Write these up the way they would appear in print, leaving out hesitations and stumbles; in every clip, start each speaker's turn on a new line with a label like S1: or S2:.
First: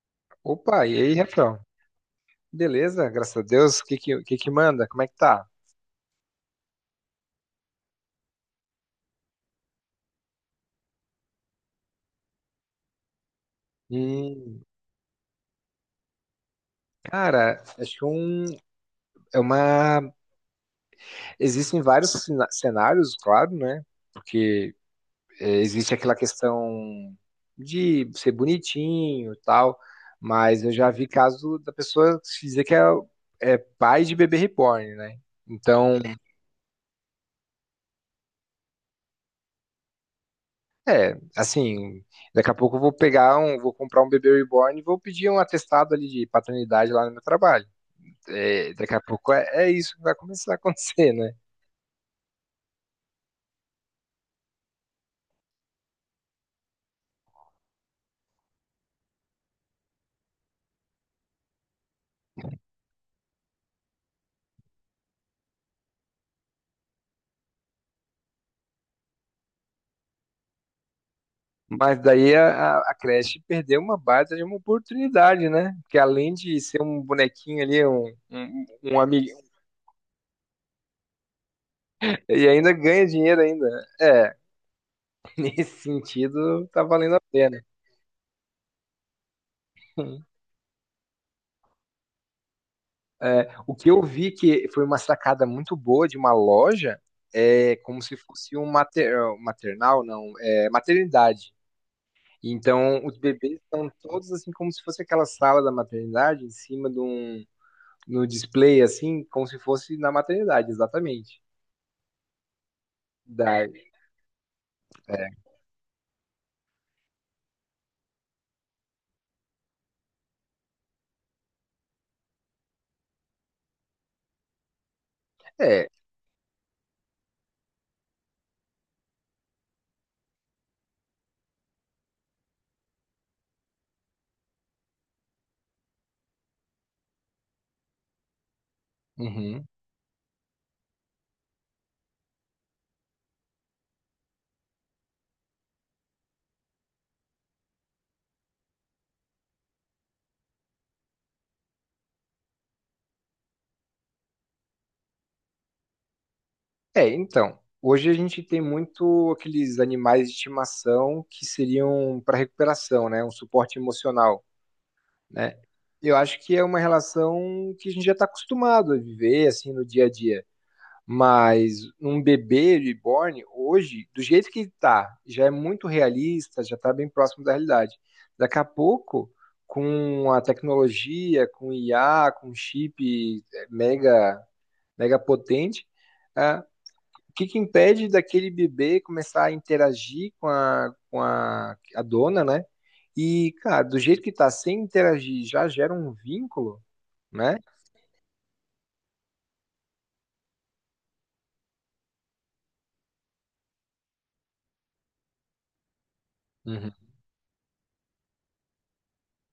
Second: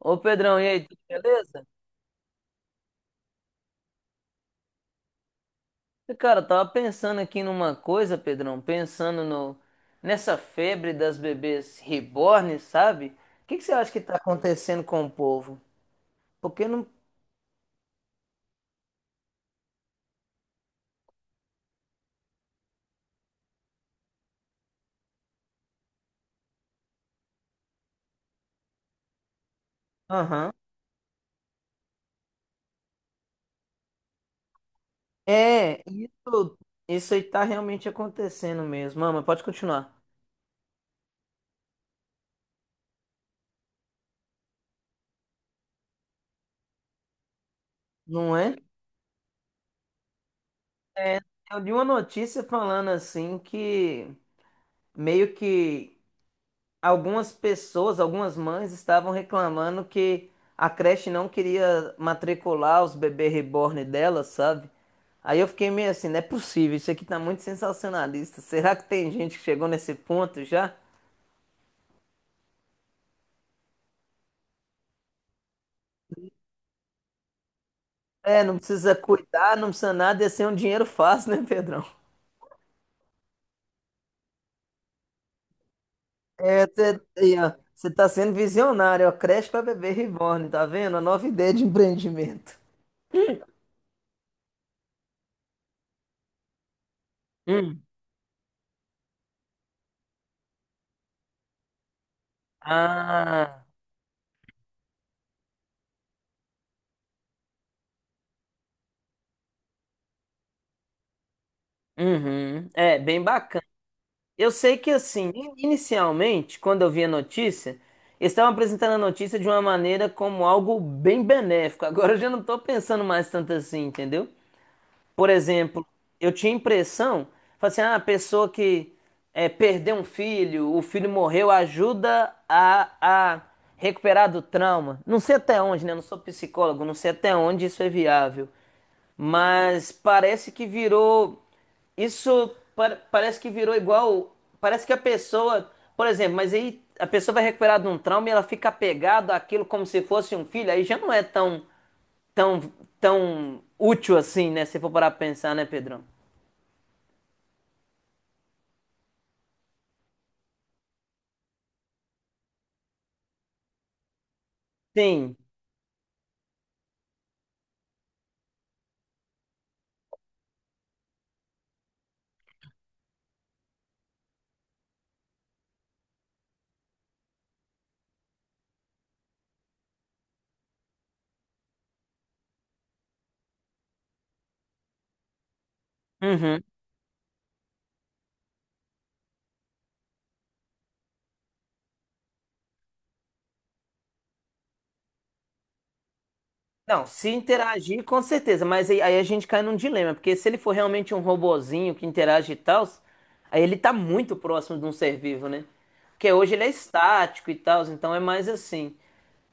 S1: Ô Pedrão, e aí,
S2: Opa, e
S1: tudo
S2: aí, Refrão?
S1: beleza?
S2: Beleza, graças a Deus. Que que manda? Como é que tá?
S1: Eu tava pensando aqui numa coisa, Pedrão, pensando no nessa febre das bebês reborn, sabe? O que que você acha que tá
S2: Hum,
S1: acontecendo com o povo? Porque não.
S2: cara, acho que um, é uma. Existem vários cenários, claro, né? Porque existe aquela questão de ser bonitinho e tal,
S1: Aham.
S2: mas eu já vi caso da pessoa se dizer que é pai de bebê reborn, né?
S1: É,
S2: Então,
S1: isso, isso aí tá realmente acontecendo mesmo. Mama, pode continuar.
S2: assim, daqui a pouco eu vou pegar um, vou comprar um bebê reborn e vou pedir um atestado ali de paternidade lá no meu trabalho.
S1: Não é?
S2: Daqui a pouco é isso que vai começar a acontecer,
S1: É,
S2: né?
S1: eu li uma notícia falando assim que meio que algumas pessoas, algumas mães estavam reclamando que a creche não queria matricular os bebês reborn dela, sabe? Aí eu fiquei meio assim, não é possível, isso aqui tá muito sensacionalista. Será que tem gente que chegou nesse ponto já?
S2: Mas daí a creche perdeu uma baita de uma oportunidade, né? Porque além de ser um bonequinho ali,
S1: É, não
S2: um,
S1: precisa
S2: um amigo,
S1: cuidar, não precisa nada, ia ser um dinheiro fácil, né, Pedrão?
S2: e ainda ganha dinheiro ainda. É, nesse
S1: É,
S2: sentido, tá valendo a pena.
S1: você tá sendo visionário, ó, creche para bebê reborn, tá vendo? A nova ideia de empreendimento.
S2: É, o que eu vi que foi uma sacada muito boa de uma loja, é
S1: Hum.
S2: como se fosse um maternal, não, é maternidade. Então, os bebês
S1: Ah,
S2: estão todos assim como se fosse aquela sala da maternidade em cima de um no display, assim, como se fosse na maternidade, exatamente.
S1: uhum. É, bem bacana.
S2: Da...
S1: Eu sei que assim, inicialmente, quando eu vi a notícia, eles estavam apresentando a notícia de uma maneira como algo bem benéfico. Agora eu já não estou pensando mais tanto assim, entendeu? Por exemplo,
S2: É,
S1: eu tinha impressão, falei assim, ah, a pessoa que é, perdeu um filho, o filho morreu, ajuda a recuperar do trauma. Não sei até onde, né? Eu não sou psicólogo, não sei até onde isso é viável.
S2: uhum.
S1: Mas parece que virou. Isso parece que virou igual. Parece que a pessoa. Por exemplo, mas aí a pessoa vai recuperar de um trauma e ela fica apegada àquilo como se fosse um filho. Aí já não é tão, tão, tão útil assim, né? Se for parar pra pensar, né, Pedrão?
S2: É, então. Hoje a gente tem muito aqueles animais de estimação que seriam para recuperação, né? Um suporte emocional,
S1: Sim.
S2: né? Eu acho que é uma relação que a gente já está acostumado a viver, assim, no dia a dia. Mas um bebê reborn, hoje, do jeito que tá, já é muito realista, já tá bem próximo da realidade. Daqui a pouco, com a tecnologia, com IA, com chip mega potente,
S1: Uhum.
S2: ah, o que que impede daquele bebê começar a interagir com a dona, né? E, cara, do jeito que tá, sem interagir, já gera um vínculo,
S1: Não, se
S2: né?
S1: interagir, com certeza, mas aí a gente cai num dilema, porque se ele for realmente um robozinho que interage e tal, aí ele tá muito próximo de um ser vivo, né? Porque hoje ele é
S2: Uhum.
S1: estático e tal, então é mais assim.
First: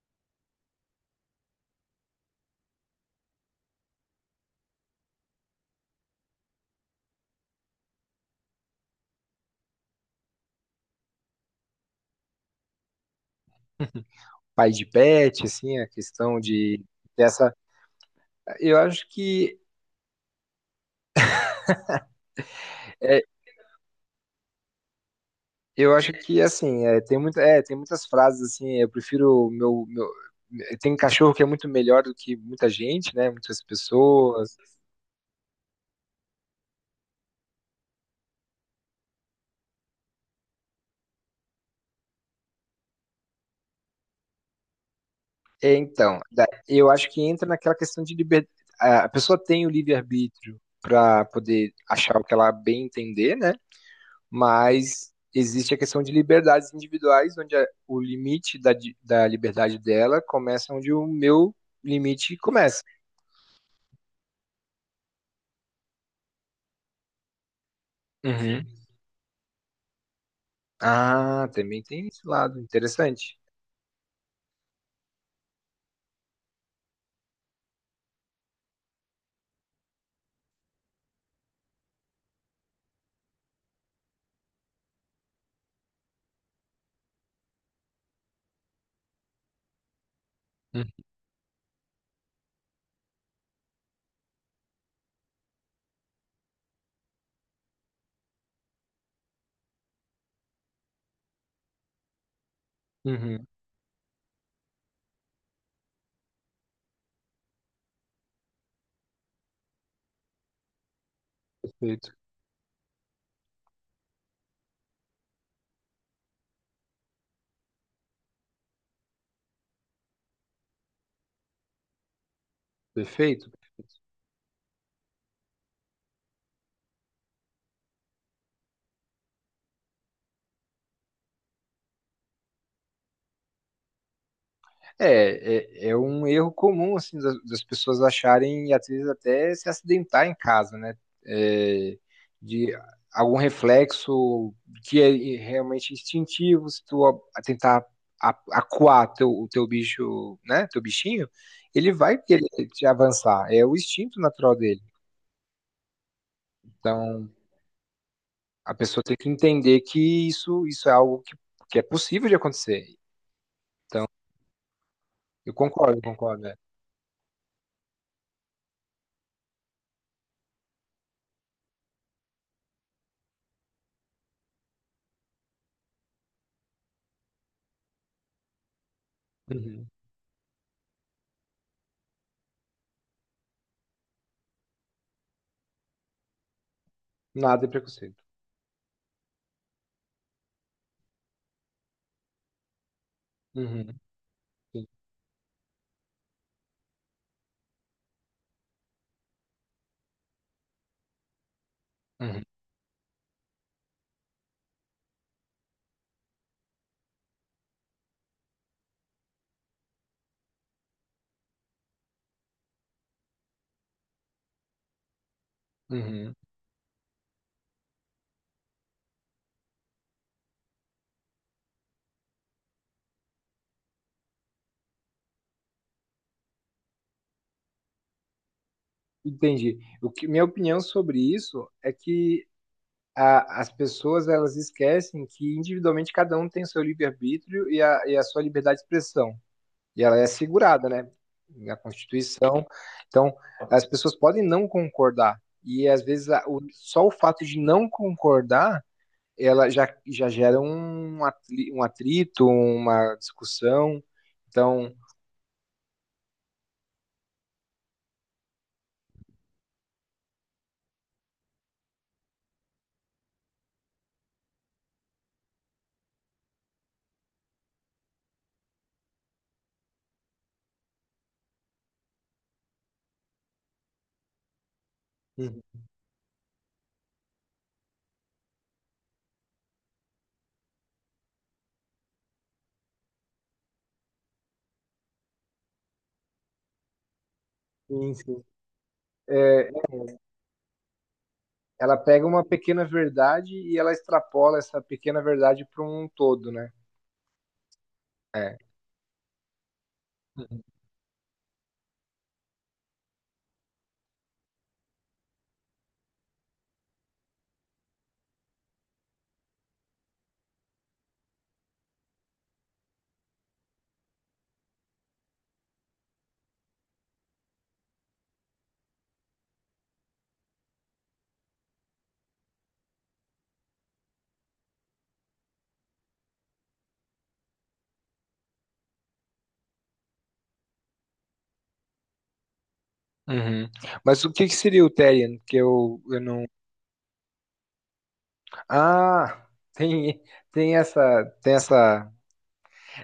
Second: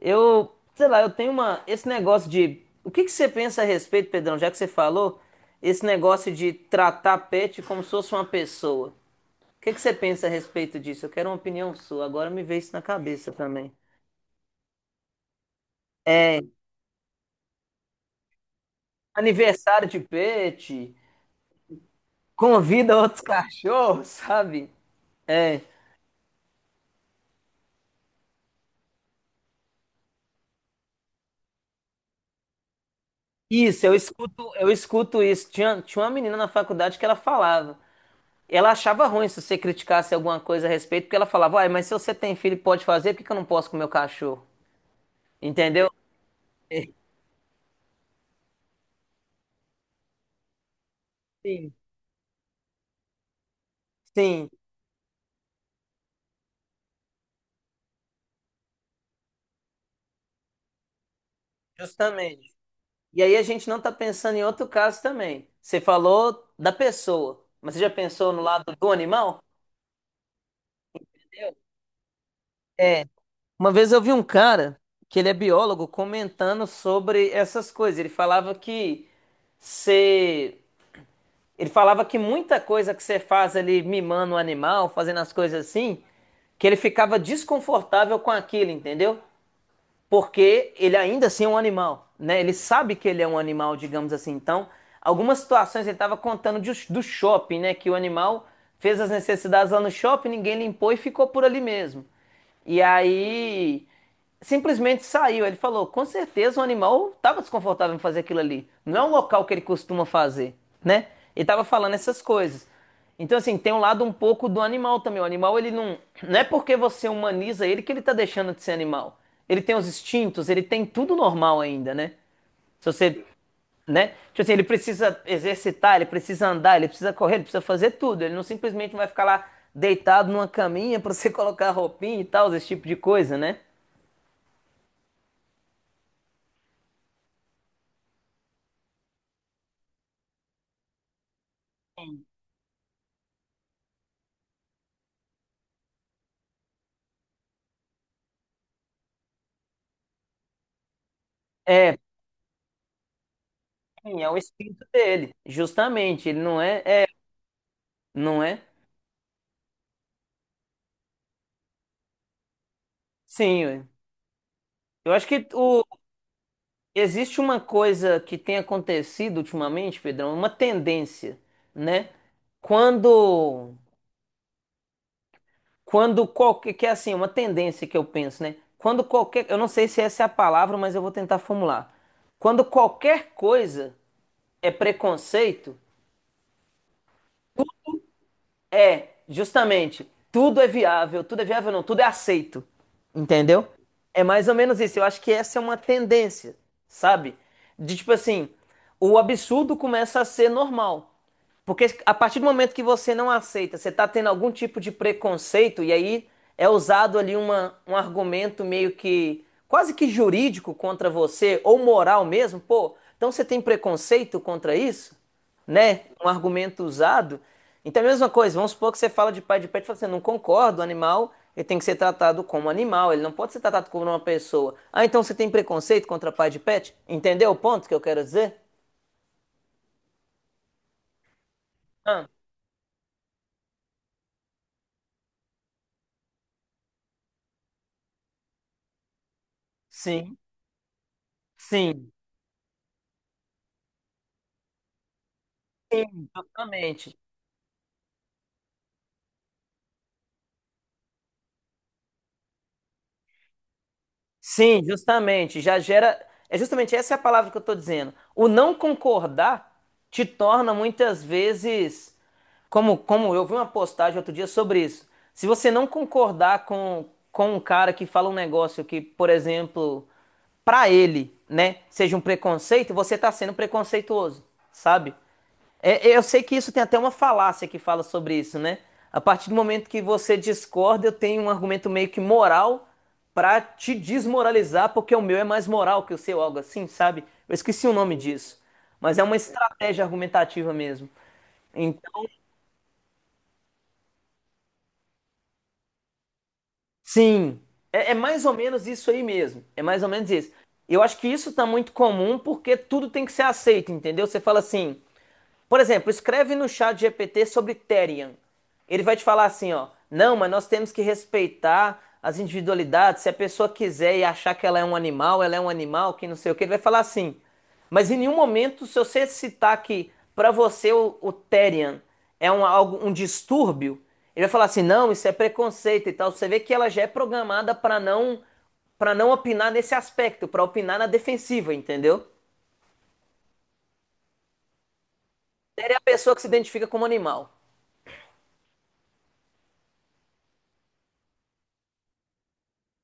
S1: Eu, sei lá, eu tenho uma. Esse negócio de. O que que você pensa a respeito, Pedrão, já que você falou, esse negócio de tratar pet como se fosse uma pessoa. O que que você pensa a respeito disso? Eu quero uma opinião sua, agora me veio isso na cabeça também.
S2: Pai de pet, assim, a questão de dessa Eu acho que
S1: Aniversário de pet. Convida outros
S2: é,
S1: cachorros, sabe? É.
S2: eu acho que assim, tem muito, tem muitas frases assim, eu prefiro o meu, tem cachorro que é muito melhor do que muita gente, né? Muitas
S1: Isso,
S2: pessoas.
S1: eu escuto isso. Tinha uma menina na faculdade que ela falava. Ela achava ruim se você criticasse alguma coisa a respeito, porque ela falava, uai, mas se você tem filho e pode fazer, por que que eu não posso com o meu cachorro?
S2: É,
S1: Entendeu?
S2: então,
S1: É,
S2: eu acho que entra naquela questão de liberdade. A pessoa tem o livre-arbítrio para poder
S1: sim,
S2: achar o que ela bem entender, né?
S1: sim,
S2: Mas existe a questão de liberdades individuais, onde o limite da liberdade dela começa onde o meu limite
S1: justamente.
S2: começa.
S1: E aí a gente não tá pensando em outro caso também. Você falou da pessoa, mas você já pensou no lado do animal?
S2: Ah,
S1: Entendeu?
S2: também tem esse lado,
S1: É,
S2: interessante.
S1: uma vez eu vi um cara, que ele é biólogo, comentando sobre essas coisas. Ele falava que você. Ele falava que muita coisa que você faz ali mimando o animal, fazendo as coisas assim, que ele ficava desconfortável com aquilo, entendeu? Porque
S2: Hum,
S1: ele ainda assim é um animal, né? Ele sabe que ele é um animal, digamos assim. Então, algumas situações ele estava contando do shopping, né? Que o animal fez as necessidades lá no shopping, ninguém limpou e ficou por ali mesmo. E
S2: Uhum,
S1: aí simplesmente saiu. Ele falou: com certeza o animal estava desconfortável em fazer aquilo ali. Não é um local que ele costuma fazer, né? Ele estava falando
S2: perfeito,
S1: essas coisas. Então, assim, tem um lado um pouco do animal também. O animal, ele não. Não é porque você humaniza ele que ele tá deixando de ser animal. Ele tem os instintos, ele tem tudo normal ainda, né? Se você.
S2: perfeito.
S1: Né? Tipo assim, ele precisa exercitar, ele precisa andar, ele precisa correr, ele precisa fazer tudo. Ele não simplesmente vai ficar lá deitado numa caminha pra você colocar roupinha e tal, esse tipo de coisa, né?
S2: É um erro comum, assim, das pessoas acharem e às vezes até se acidentar em casa, né? É, de algum reflexo que é realmente instintivo, se tu tentar acuar teu, o teu bicho, né? Teu bichinho, ele
S1: É,
S2: vai querer te avançar, é o instinto
S1: sim, é o
S2: natural dele.
S1: instinto dele. Justamente, ele não é. É,
S2: Então,
S1: não é?
S2: a pessoa tem que entender que isso é algo que é possível de acontecer.
S1: Sim, ué. Eu acho que o
S2: Concordo. É.
S1: Existe uma coisa que tem acontecido ultimamente, Pedrão, uma tendência, né? Quando, quando qualquer, que é assim, uma tendência que eu penso, né? Quando qualquer, eu não sei
S2: Uhum.
S1: se essa é a palavra, mas eu vou tentar formular. Quando qualquer coisa é preconceito,
S2: Nada é preconceito.
S1: é justamente tudo é viável não, tudo é aceito, entendeu?
S2: Uhum.
S1: É mais ou menos
S2: Sim.
S1: isso. Eu acho que essa é uma tendência, sabe? De tipo assim, o absurdo começa a ser normal. Porque a partir
S2: Uhum.
S1: do momento que você não aceita, você está tendo algum tipo de preconceito, e aí é usado ali um argumento meio que quase que jurídico contra você, ou moral mesmo, pô, então você tem preconceito contra isso? Né? Um
S2: Uhum.
S1: argumento usado. Então é a mesma coisa, vamos supor que você fala de pai de pet, você não concorda? O animal, ele tem que ser tratado como animal, ele não pode ser tratado como uma pessoa. Ah, então você tem preconceito contra pai de pet? Entendeu o ponto que eu quero dizer?
S2: Entendi. Minha opinião sobre isso é
S1: Ah,
S2: que as pessoas elas esquecem que individualmente cada um tem o seu livre-arbítrio e a sua liberdade de expressão. E ela é
S1: sim,
S2: assegurada, né? Na
S1: sim.
S2: Constituição. Então, as pessoas podem não concordar. E às vezes
S1: Sim,
S2: só o
S1: justamente.
S2: fato de não concordar já gera um atrito, uma discussão.
S1: Sim,
S2: Então,
S1: justamente. Já gera. É justamente essa é a palavra que eu estou dizendo. O não concordar te torna muitas vezes. Como, como eu vi uma postagem outro dia sobre isso. Se você não concordar com um cara que fala um negócio que, por exemplo, para ele, né, seja um preconceito, você está sendo preconceituoso, sabe?
S2: uhum.
S1: Eu sei que isso tem até uma falácia que fala sobre isso, né? A partir do momento que você discorda, eu tenho um argumento meio que moral pra te desmoralizar, porque o meu é mais moral que o seu, algo assim, sabe? Eu esqueci o
S2: Sim,
S1: nome
S2: sim.
S1: disso. Mas é uma
S2: É,
S1: estratégia argumentativa mesmo.
S2: ela
S1: Então,
S2: pega uma pequena verdade e ela extrapola essa pequena verdade para um todo, né?
S1: sim, é, é mais ou
S2: É.
S1: menos isso aí mesmo. É mais ou menos isso.
S2: Uhum.
S1: Eu acho que isso tá muito comum porque tudo tem que ser aceito, entendeu? Você fala assim. Por exemplo, escreve no chat GPT sobre Therian. Ele vai te falar assim, ó, não, mas nós temos que respeitar as individualidades. Se a pessoa quiser e achar que ela é um animal, ela é um animal, que não sei o que, ele vai falar assim. Mas em nenhum momento, se você citar que para você o Therian é um, um distúrbio, ele vai falar assim, não, isso é preconceito e tal. Você vê que ela já é programada para não opinar nesse aspecto, para opinar na defensiva, entendeu?
S2: Uhum. Mas o que que seria o Therian?
S1: Therian é a
S2: Eu
S1: pessoa que
S2: não.
S1: se identifica como animal.
S2: Ah, tem, tem essa.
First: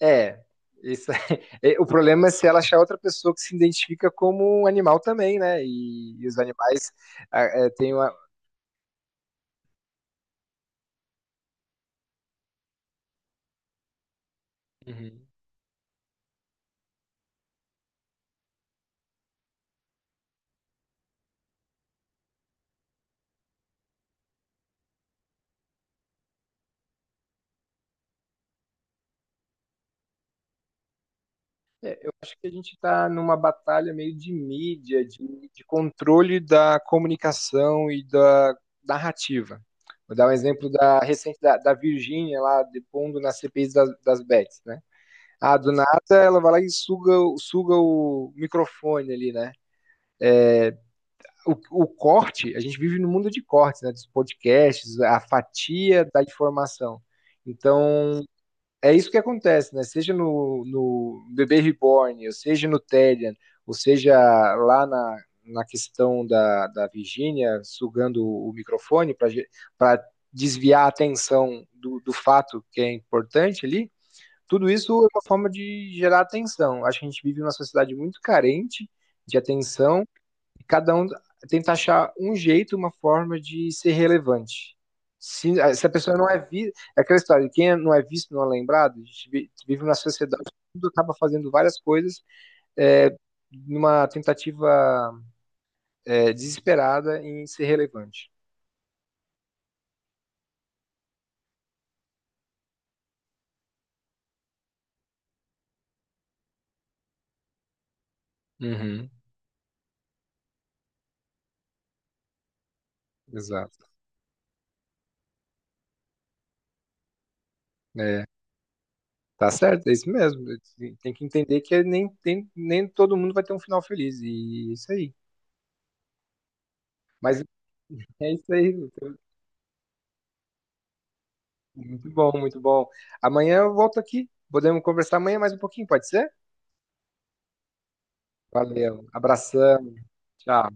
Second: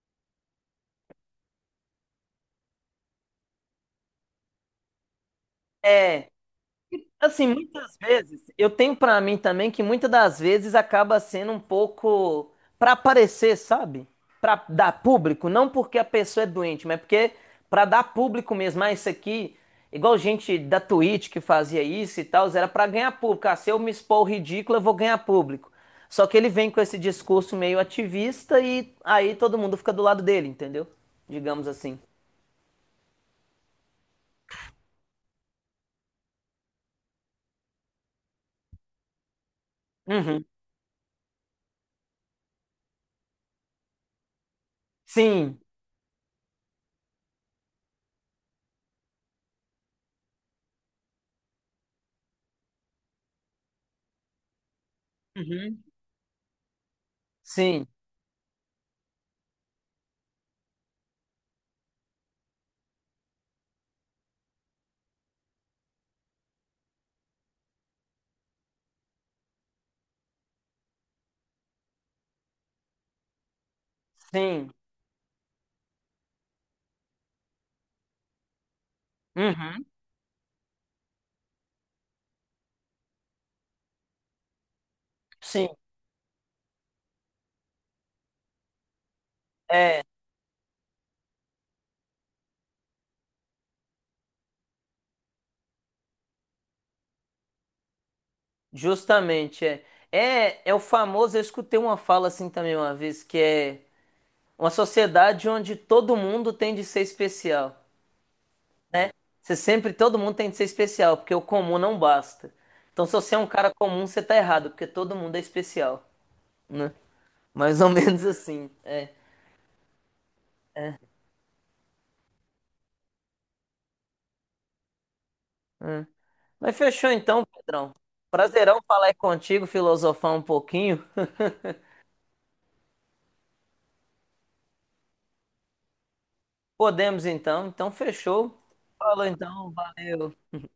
S2: É, isso, é, o problema é se ela achar outra pessoa que se identifica como um animal também, né? E
S1: É,
S2: os animais ah,
S1: assim,
S2: têm
S1: muitas
S2: uma.
S1: vezes, eu tenho pra mim também que muitas das vezes acaba sendo um pouco pra aparecer, sabe? Pra dar
S2: Uhum.
S1: público, não porque a pessoa é doente, mas porque pra dar público mesmo. Ah, isso aqui, igual gente da Twitch que fazia isso e tal, era pra ganhar público. Ah, se eu me expor ridículo, eu vou ganhar público. Só que ele vem com esse discurso meio ativista e aí todo mundo fica do lado dele, entendeu? Digamos assim.
S2: Eu acho que a gente está numa batalha meio de mídia, de controle da comunicação e da narrativa. Vou dar um
S1: Uhum.
S2: exemplo da recente da Virgínia lá depondo na CPI das bets, né? Ah,
S1: Sim.
S2: do nada ela vai lá e suga, suga o microfone ali, né? O, o corte, a gente vive no mundo de cortes, né? Dos podcasts, a
S1: Uhum.
S2: fatia da informação.
S1: Sim.
S2: Então, é isso que acontece, né? Seja no Bebê Reborn, ou seja no Telian, ou seja lá na questão da Virginia sugando o microfone para desviar a atenção do fato que é importante ali, tudo
S1: Sim.
S2: isso é uma forma de gerar atenção. Acho que a gente vive numa sociedade muito carente de
S1: Uhum.
S2: atenção e cada um tenta achar um jeito, uma forma de ser relevante.
S1: Sim.
S2: Se a pessoa não é vista. É aquela história, quem não é visto não é lembrado, a gente vive na
S1: É,
S2: sociedade, tudo acaba fazendo várias coisas é, numa tentativa desesperada em ser relevante.
S1: justamente, é. É, é o famoso, eu escutei uma fala assim também uma vez, que é uma sociedade onde todo mundo tem de ser especial,
S2: Uhum,
S1: né? Você sempre, todo mundo tem de ser especial, porque o comum não basta. Então, se você é um cara
S2: exato.
S1: comum, você tá errado, porque todo mundo é especial, né? Mais ou menos
S2: É,
S1: assim, é.
S2: tá certo, é isso mesmo. Tem que entender que nem todo mundo vai ter um final feliz. E é isso aí.
S1: É. Mas fechou
S2: Mas
S1: então, Pedrão.
S2: é isso aí.
S1: Prazerão falar aí contigo, filosofar um pouquinho.
S2: Muito bom, muito bom. Amanhã eu volto aqui. Podemos conversar amanhã mais um pouquinho, pode ser?
S1: Podemos então, então fechou.
S2: Valeu.
S1: Falou então,
S2: Abração.
S1: valeu.
S2: Tchau.